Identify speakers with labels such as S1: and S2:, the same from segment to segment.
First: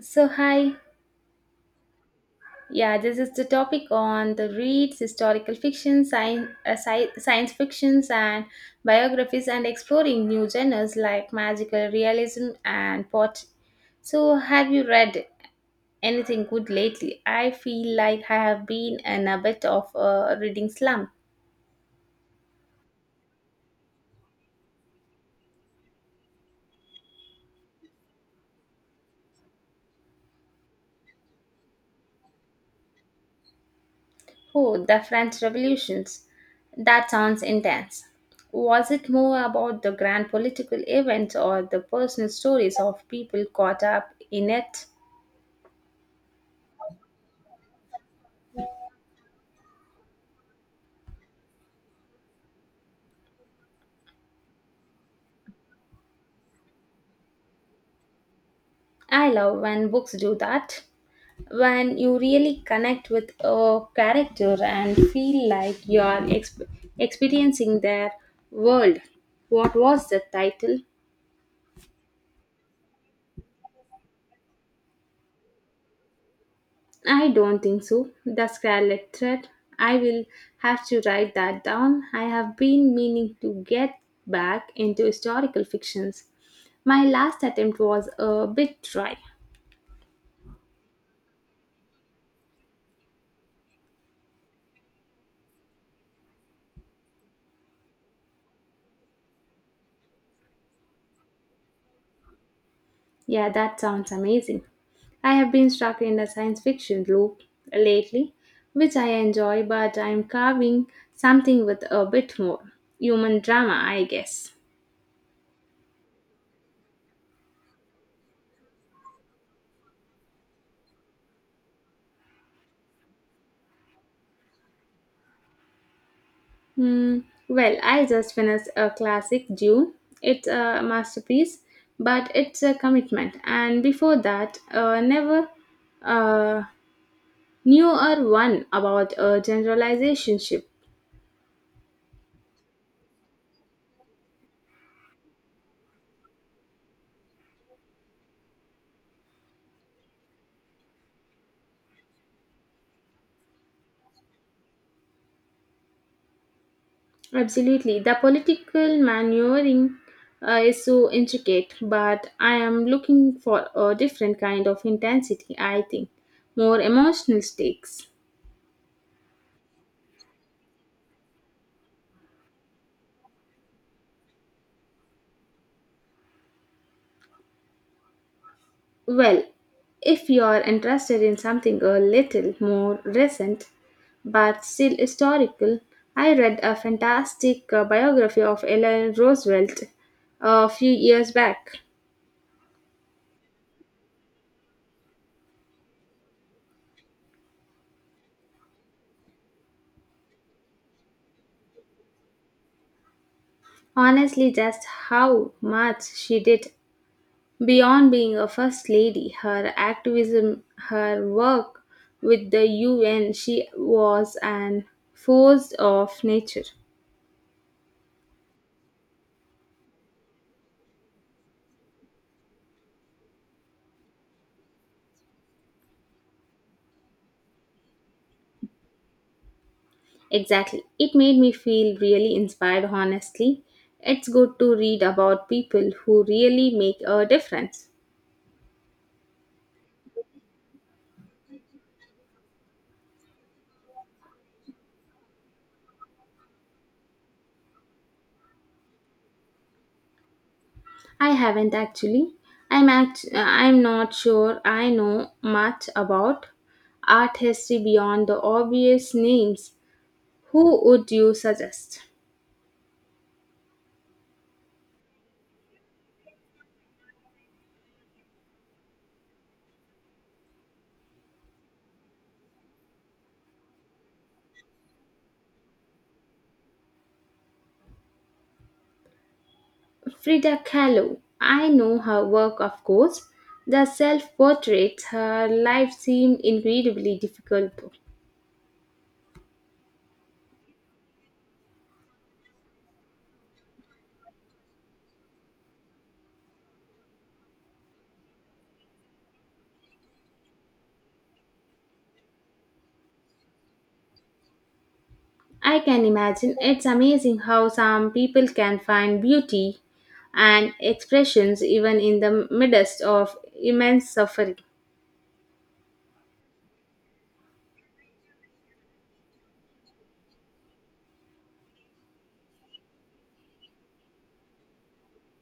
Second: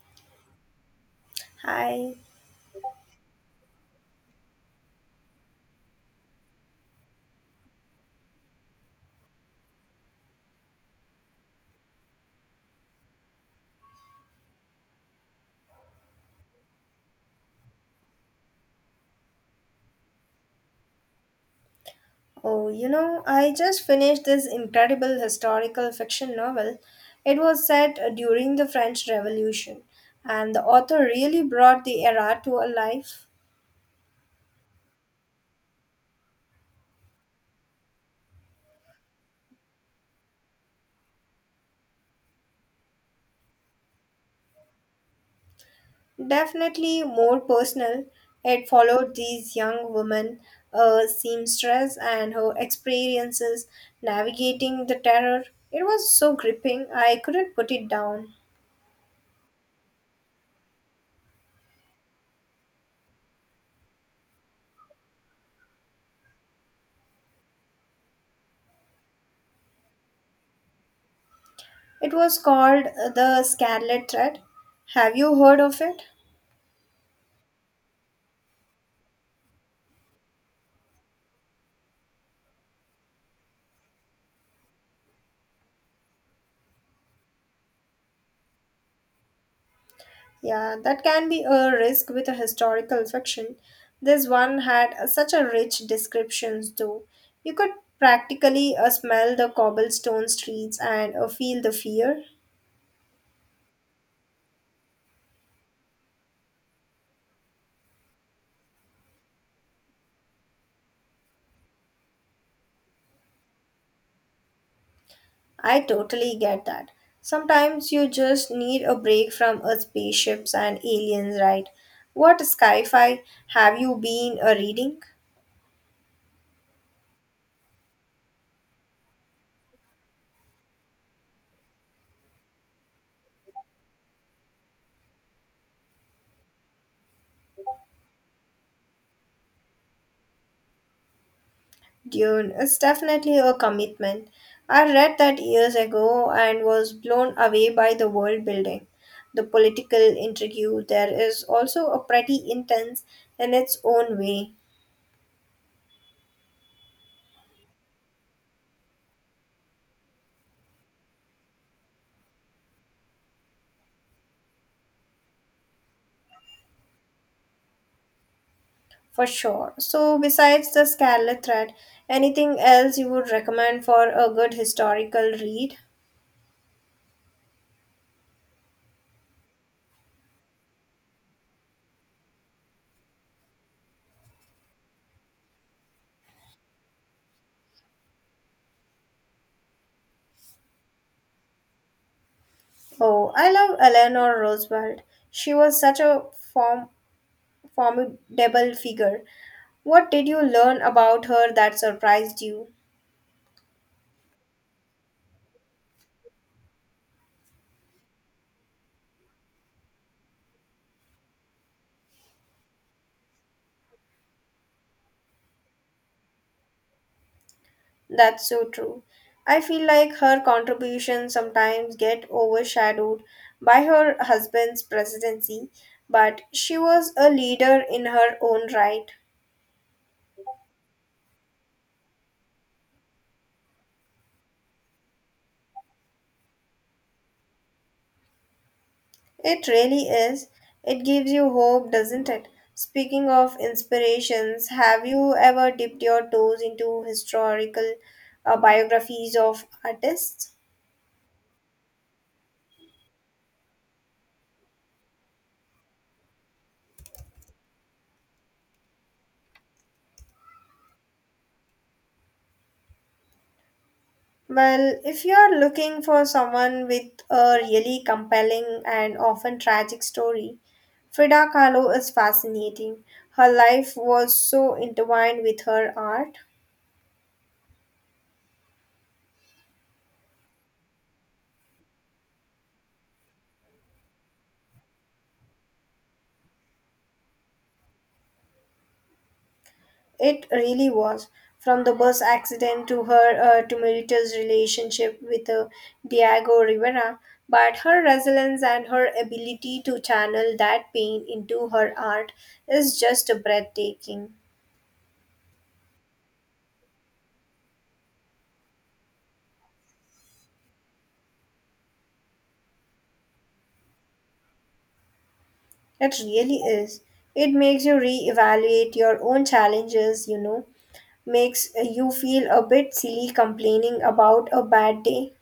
S1: So, hi.
S2: Hi.
S1: Yeah, this is the topic on the reads: historical fiction, science, science fictions, and biographies, and exploring new genres like magical realism and pot. So, have you read anything good lately? I feel like I have been in a bit of a reading slump.
S2: Oh, you know, I just finished this incredible historical fiction novel. It was set during the French Revolution, and the author really brought the era to a life.
S1: Oh, the French Revolutions. That sounds intense. Was it more about the grand political events or the personal stories of people caught up in it?
S2: Definitely more personal, it followed these young women, a seamstress, and her experiences navigating the terror. It was so gripping, I couldn't put it down.
S1: I love when books do that. When you really connect with a character and feel like you are experiencing their world. What was the title?
S2: It was called The Scarlet Thread. Have you heard of it?
S1: I don't think so. The Scarlet Thread. I will have to write that down. I have been meaning to get back into historical fictions. My last attempt was a bit dry.
S2: Yeah, that can be a risk with a historical fiction. This one had such a rich descriptions though. You could practically smell the cobblestone streets and feel the fear.
S1: Yeah, that sounds amazing. I have been stuck in the science fiction loop lately, which I enjoy, but I'm carving something with a bit more human drama, I guess.
S2: I totally get that. Sometimes you just need a break from spaceships and aliens, right? What sci-fi have you been reading?
S1: Hmm. Well, I just finished a classic Dune. It's a masterpiece, but it's a commitment. And before that, never uh, newer one about a generalization.
S2: Dune is definitely a commitment. I read that years ago and was blown away by the world building. The political intrigue there is also a pretty intense in its own way,
S1: Absolutely. The political maneuvering is so intricate, but I am looking for a different kind of intensity, I think. More emotional stakes.
S2: for sure. So, besides the Scarlet Thread, anything else you would recommend for a good historical read?
S1: Well, if you are interested in something a little more recent, but still historical, I read a fantastic biography of Eleanor Roosevelt a few years back.
S2: Oh, I love Eleanor Roosevelt. She was such a form- formidable figure. What did you learn about her that surprised you?
S1: Honestly, just how much she did beyond being a first lady, her activism, her work with the UN, she was an force of nature.
S2: That's so true. I feel like her contributions sometimes get overshadowed by her husband's presidency, but she was a leader in her own right.
S1: Exactly. It made me feel really inspired, honestly. It's good to read about people who really make a difference.
S2: It really is. It gives you hope, doesn't it? Speaking of inspirations, have you ever dipped your toes into historical biographies of artists?
S1: I haven't actually. I'm not sure I know much about art history beyond the obvious names. Who would you suggest?
S2: Well, if you're looking for someone with a really compelling and often tragic story, Frida Kahlo is fascinating. Her life was so intertwined with her art.
S1: Frida Kahlo. I know her work, of course. The self portraits, her life seemed incredibly difficult.
S2: It really was. From the bus accident to her tumultuous relationship with Diego Rivera, but her resilience and her ability to channel that pain into her art is just breathtaking.
S1: I can imagine it's amazing how some people can find beauty and expressions even in the midst of immense suffering.
S2: It really is. It makes you reevaluate your own challenges, you know, makes you feel a bit silly complaining about a bad day.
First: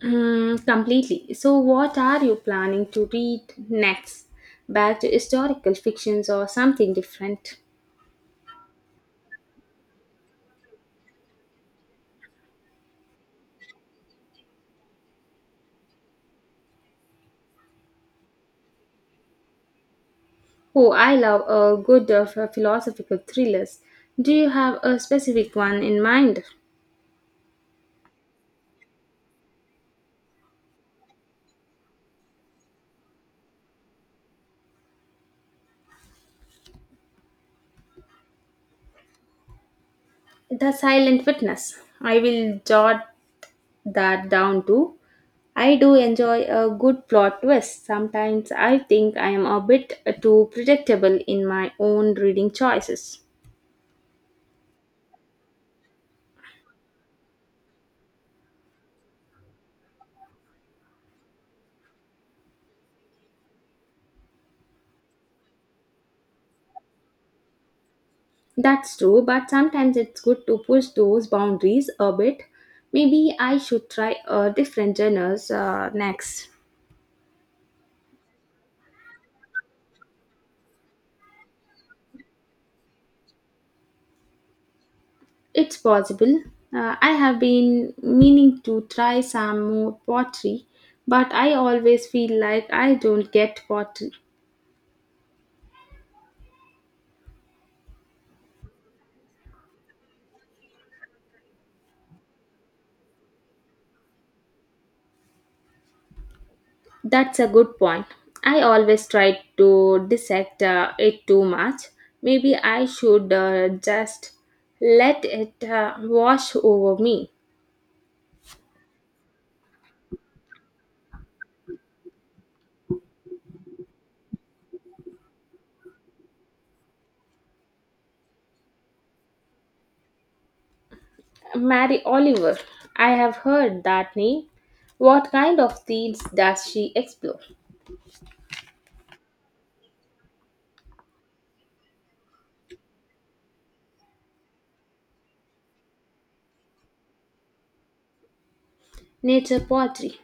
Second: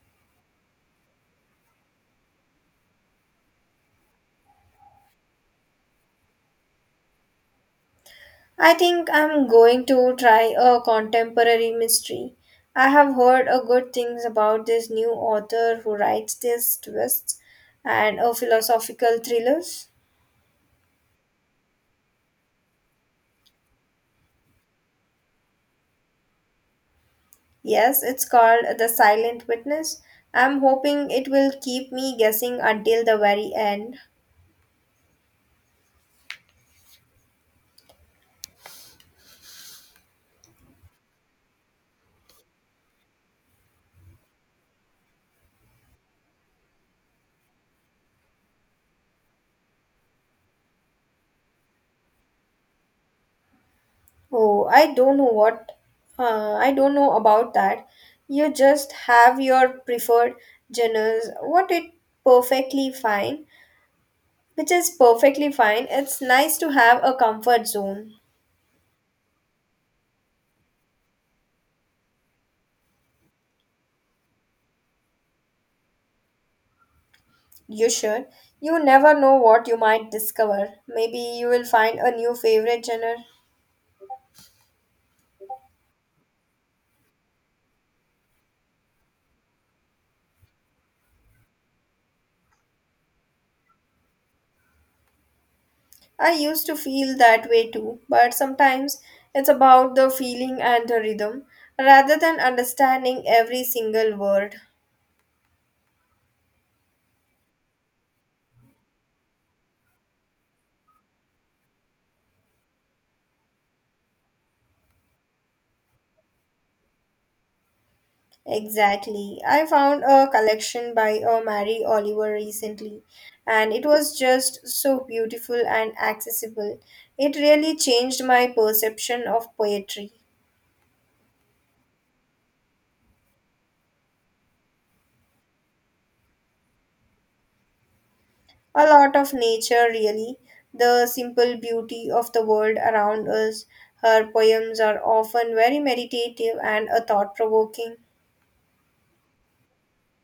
S1: Mm, completely. So, what are you planning to read next? Back to historical fictions or something different?
S2: I think I'm going to try a contemporary mystery. I have heard a good things about this new author who writes these twists and a philosophical thrillers.
S1: Oh, I love a good philosophical thrillers. Do you have a specific one in mind?
S2: Yes, it's called The Silent Witness. I'm hoping it will keep me guessing until the very end.
S1: The Silent Witness. I will jot that down too. I do enjoy a good plot twist. Sometimes I think I am a bit too predictable in my own reading choices.
S2: Oh, I don't know about that. You just have your preferred genres. What it perfectly fine, which is perfectly fine. It's nice to have a comfort zone.
S1: That's true, but sometimes it's good to push those boundaries a bit. Maybe I should try a different genres next.
S2: You should. You never know what you might discover. Maybe you will find a new favorite genre.
S1: It's possible. I have been meaning to try some more pottery, but I always feel like I don't get pottery.
S2: I used to feel that way too, but sometimes it's about the feeling and the rhythm rather than understanding every single word.
S1: That's a good point. I always try to dissect it too much. Maybe I should just let it wash over me.
S2: Exactly. I found a collection by Mary Oliver recently, and it was just so beautiful and accessible. It really changed my perception of poetry.
S1: Mary Oliver. I have heard that name. What kind of themes does she explore?
S2: A lot of nature, really, the simple beauty of the world around us. Her poems are often very meditative and thought provoking.
S1: Nature pottery.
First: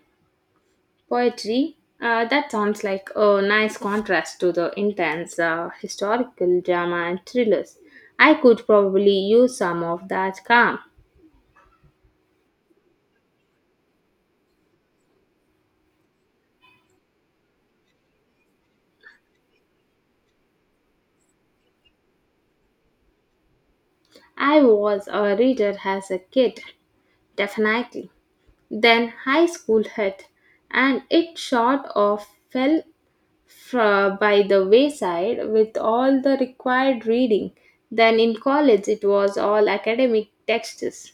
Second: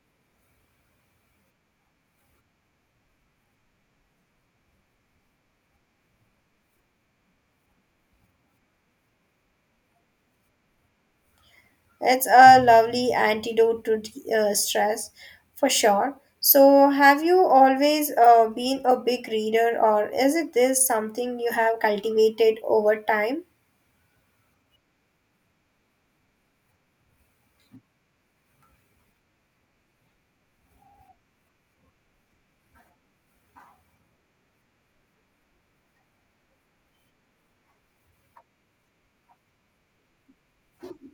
S1: Poetry, that sounds like a nice contrast to the intense historical drama and thrillers. I could probably use some of that calm.
S2: It's a lovely antidote to stress for sure. So, have you always been a big reader, or is it this something you have cultivated over time?
S1: I was a reader as a kid, definitely. Then high school hit, and it sort of fell by the wayside with all the required reading. Then in college, it was all academic texts.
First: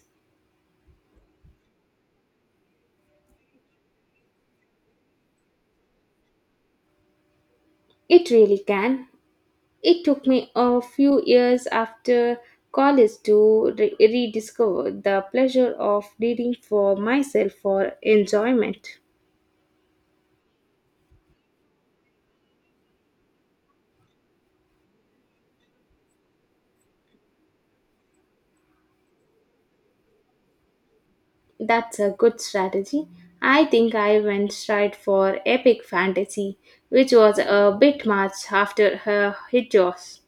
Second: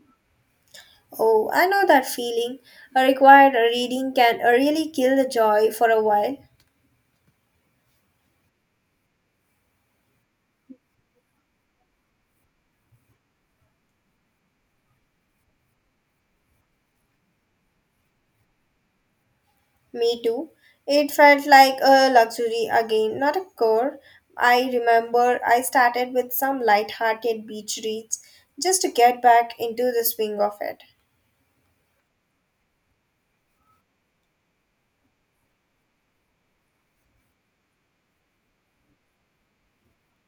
S2: Oh, I know that feeling. A required reading can really kill the joy for a while.
S1: It really can. It took me a few years after college to rediscover the pleasure of reading for myself for enjoyment.
S2: Me too. It felt like a luxury again, not a chore. I remember I started with some light-hearted beach reads just to get back into the swing of it.
S1: That's a good strategy. I think I went straight for epic fantasy, which was a bit much after her hit jaws.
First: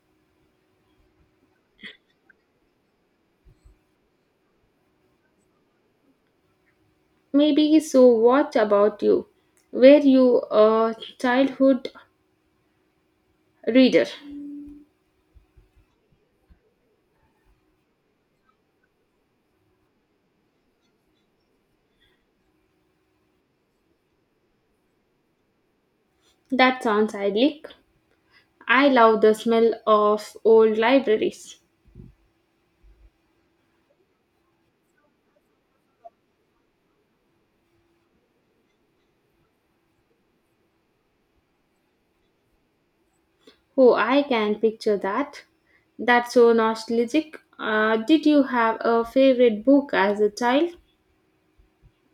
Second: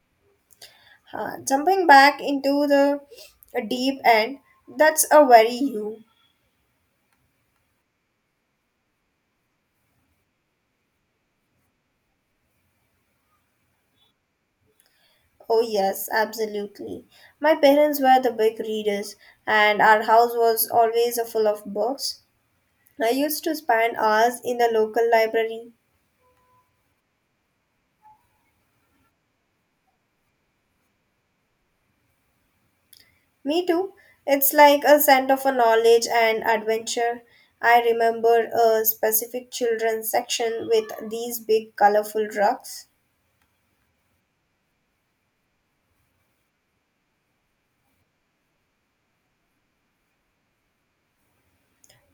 S2: Jumping back into the deep end, that's a very you.
S1: Maybe so. What about you? Were you a childhood reader?
S2: Oh, yes, absolutely. My parents were the big readers, and our house was always a full of books. I used to spend hours in the local library.
S1: That sounds idyllic. I love the smell of old libraries.
S2: Me too. It's like a center for knowledge and adventure. I remember a specific children's section with these big colorful rugs.
S1: Oh, I can picture that. That's so nostalgic. Did you have a favorite book as a child?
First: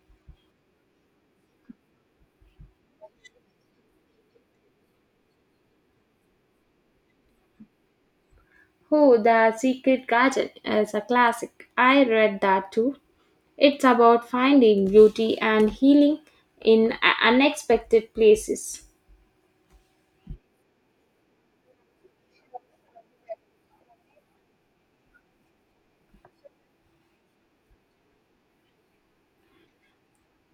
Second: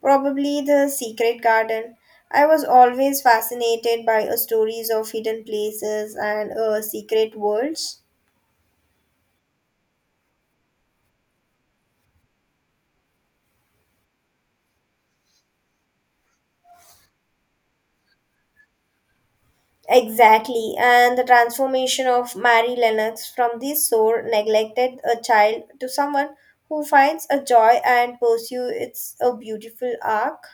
S2: Probably the secret garden. I was always fascinated by stories of hidden places and secret worlds.
S1: Oh, The Secret Garden is a classic. I read that too. It's about finding beauty and healing in unexpected places.
S2: Exactly, and the transformation of Mary Lennox from this sore, neglected a child to someone who finds a joy and pursue its a beautiful arc.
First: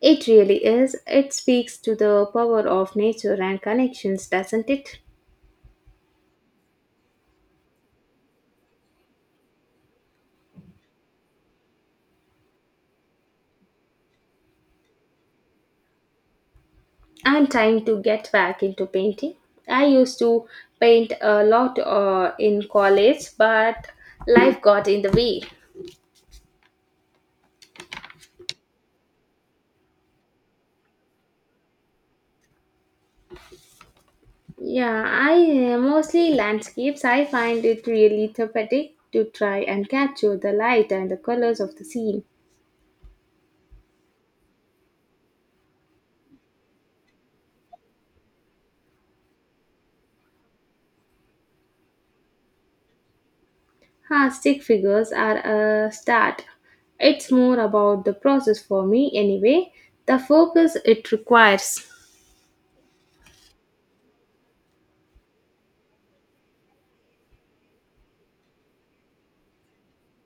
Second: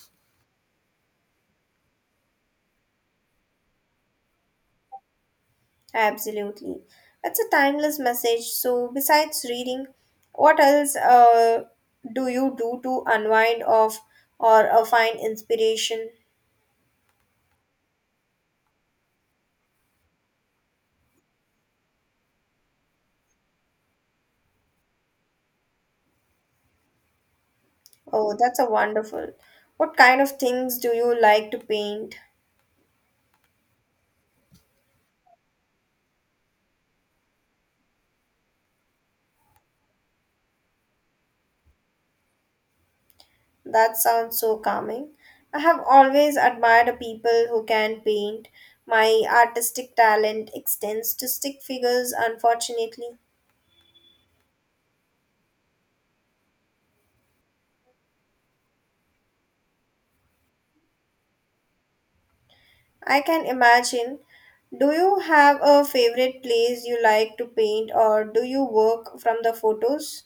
S1: It really is. It speaks to the power of nature and connections, doesn't it?
S2: Absolutely, it's a timeless message. So, besides reading, what else do you do to unwind off or find inspiration?
S1: I'm trying to get back into painting. I used to paint a lot in college, but life got in the way.
S2: Oh, that's a wonderful. What kind of things do you like to paint?
S1: Yeah, I mostly landscapes. I find it really therapeutic to try and capture the light and the colors of the scene.
S2: That sounds so calming. I have always admired people who can paint. My artistic talent extends to stick figures, unfortunately.
S1: Huh, stick figures are a start. It's more about the process for me anyway, the focus it requires.
S2: I can imagine. Do you have a favorite place you like to paint, or do you work from the photos?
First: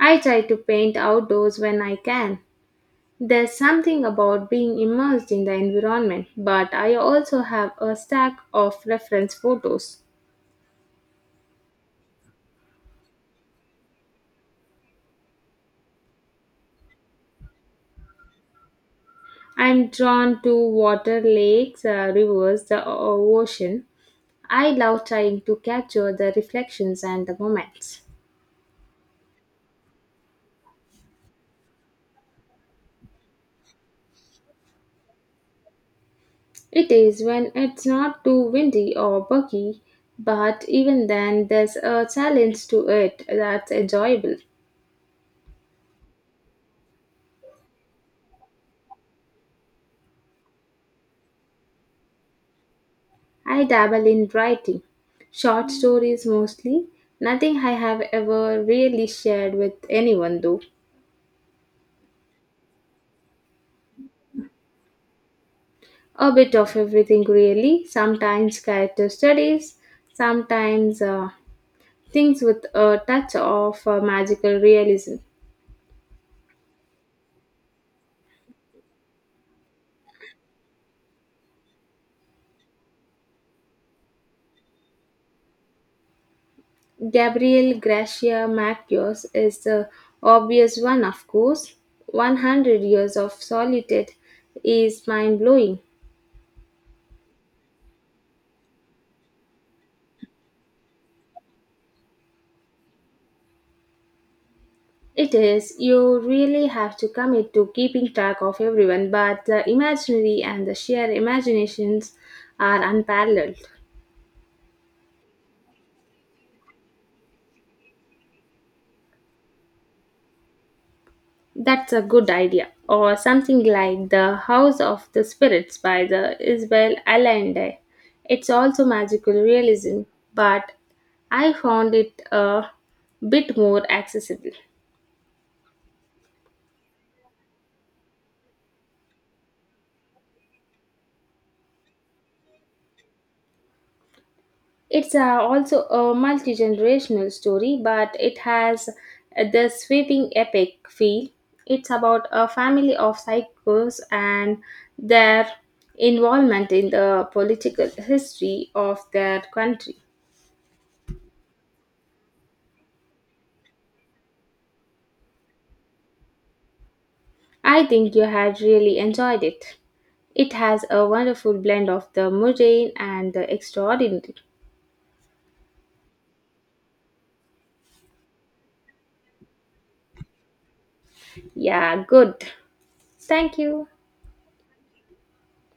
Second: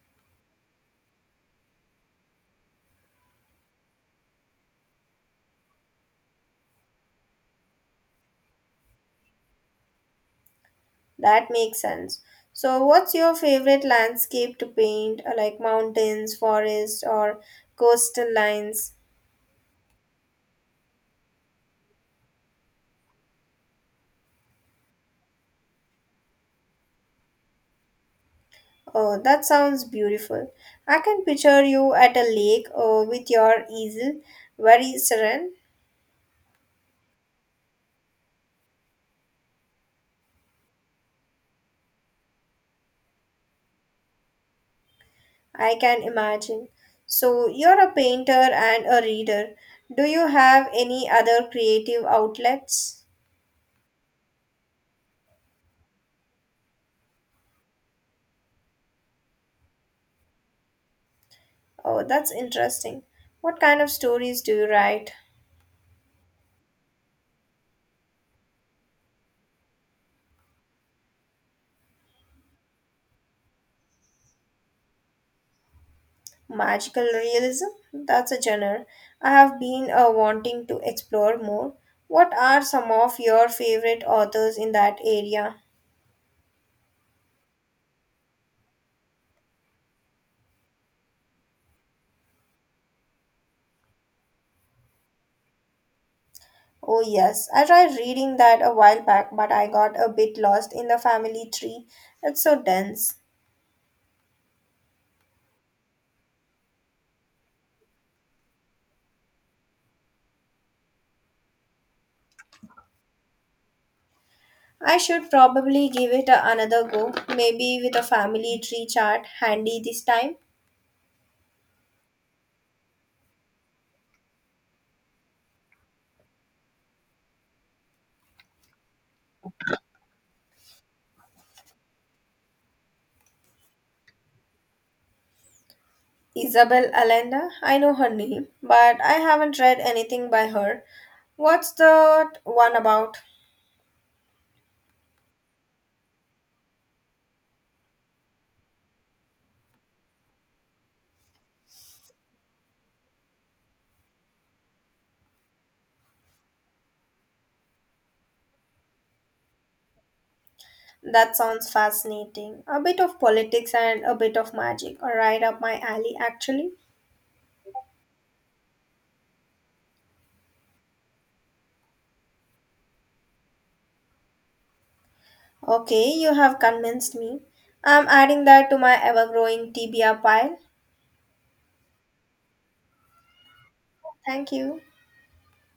S1: I try to paint outdoors when I can. There's something about being immersed in the environment, but I also have a stack of reference photos.
S2: That makes sense. So, what's your favorite landscape to paint, like mountains, forests, or coastal lines?
S1: I'm drawn to water, lakes, rivers, the ocean. I love trying to capture the reflections and the moments.
S2: Oh, that sounds beautiful. I can picture you at a lake with your easel, very serene.
S1: It is when it's not too windy or buggy, but even then, there's a challenge to it that's enjoyable.
S2: I can imagine. So, you're a painter and a reader. Do you have any other creative outlets?
S1: I dabble in writing, short stories mostly, nothing I have ever really shared with anyone though.
S2: Oh, that's interesting. What kind of stories do you write?
S1: A bit of everything really, sometimes character studies, sometimes things with a touch of magical realism.
S2: Magical realism? That's a genre I have been wanting to explore more. What are some of your favorite authors in that area?
S1: Gabriel Gracia Marquez is the obvious one, of course. 100 Years of Solitude is mind blowing.
S2: Oh, yes. I tried reading that a while back, but I got a bit lost in the family tree. It's so dense.
S1: It is. You really have to commit to keeping track of everyone, but the imaginary and the sheer imaginations are unparalleled.
S2: I should probably give it another go, maybe with a family tree chart handy this time.
S1: That's a good idea. Or something like The House of the Spirits by the Isabel Allende. It's also magical realism, but I found it a bit more accessible.
S2: Isabel Allende, I know her name, but I haven't read anything by her. What's the one about?
S1: It's also a multi generational story, but it has the sweeping epic feel. It's about a family of psychos and their involvement in the political history of their country.
S2: That sounds fascinating. A bit of politics and a bit of magic are right up my alley, actually.
S1: I think you had really enjoyed it. It has a wonderful blend of the mundane and the extraordinary.
S2: Okay, you have convinced me. I'm adding that to my ever growing TBR pile.
S1: Yeah, good. Thank you.
S2: Thank you.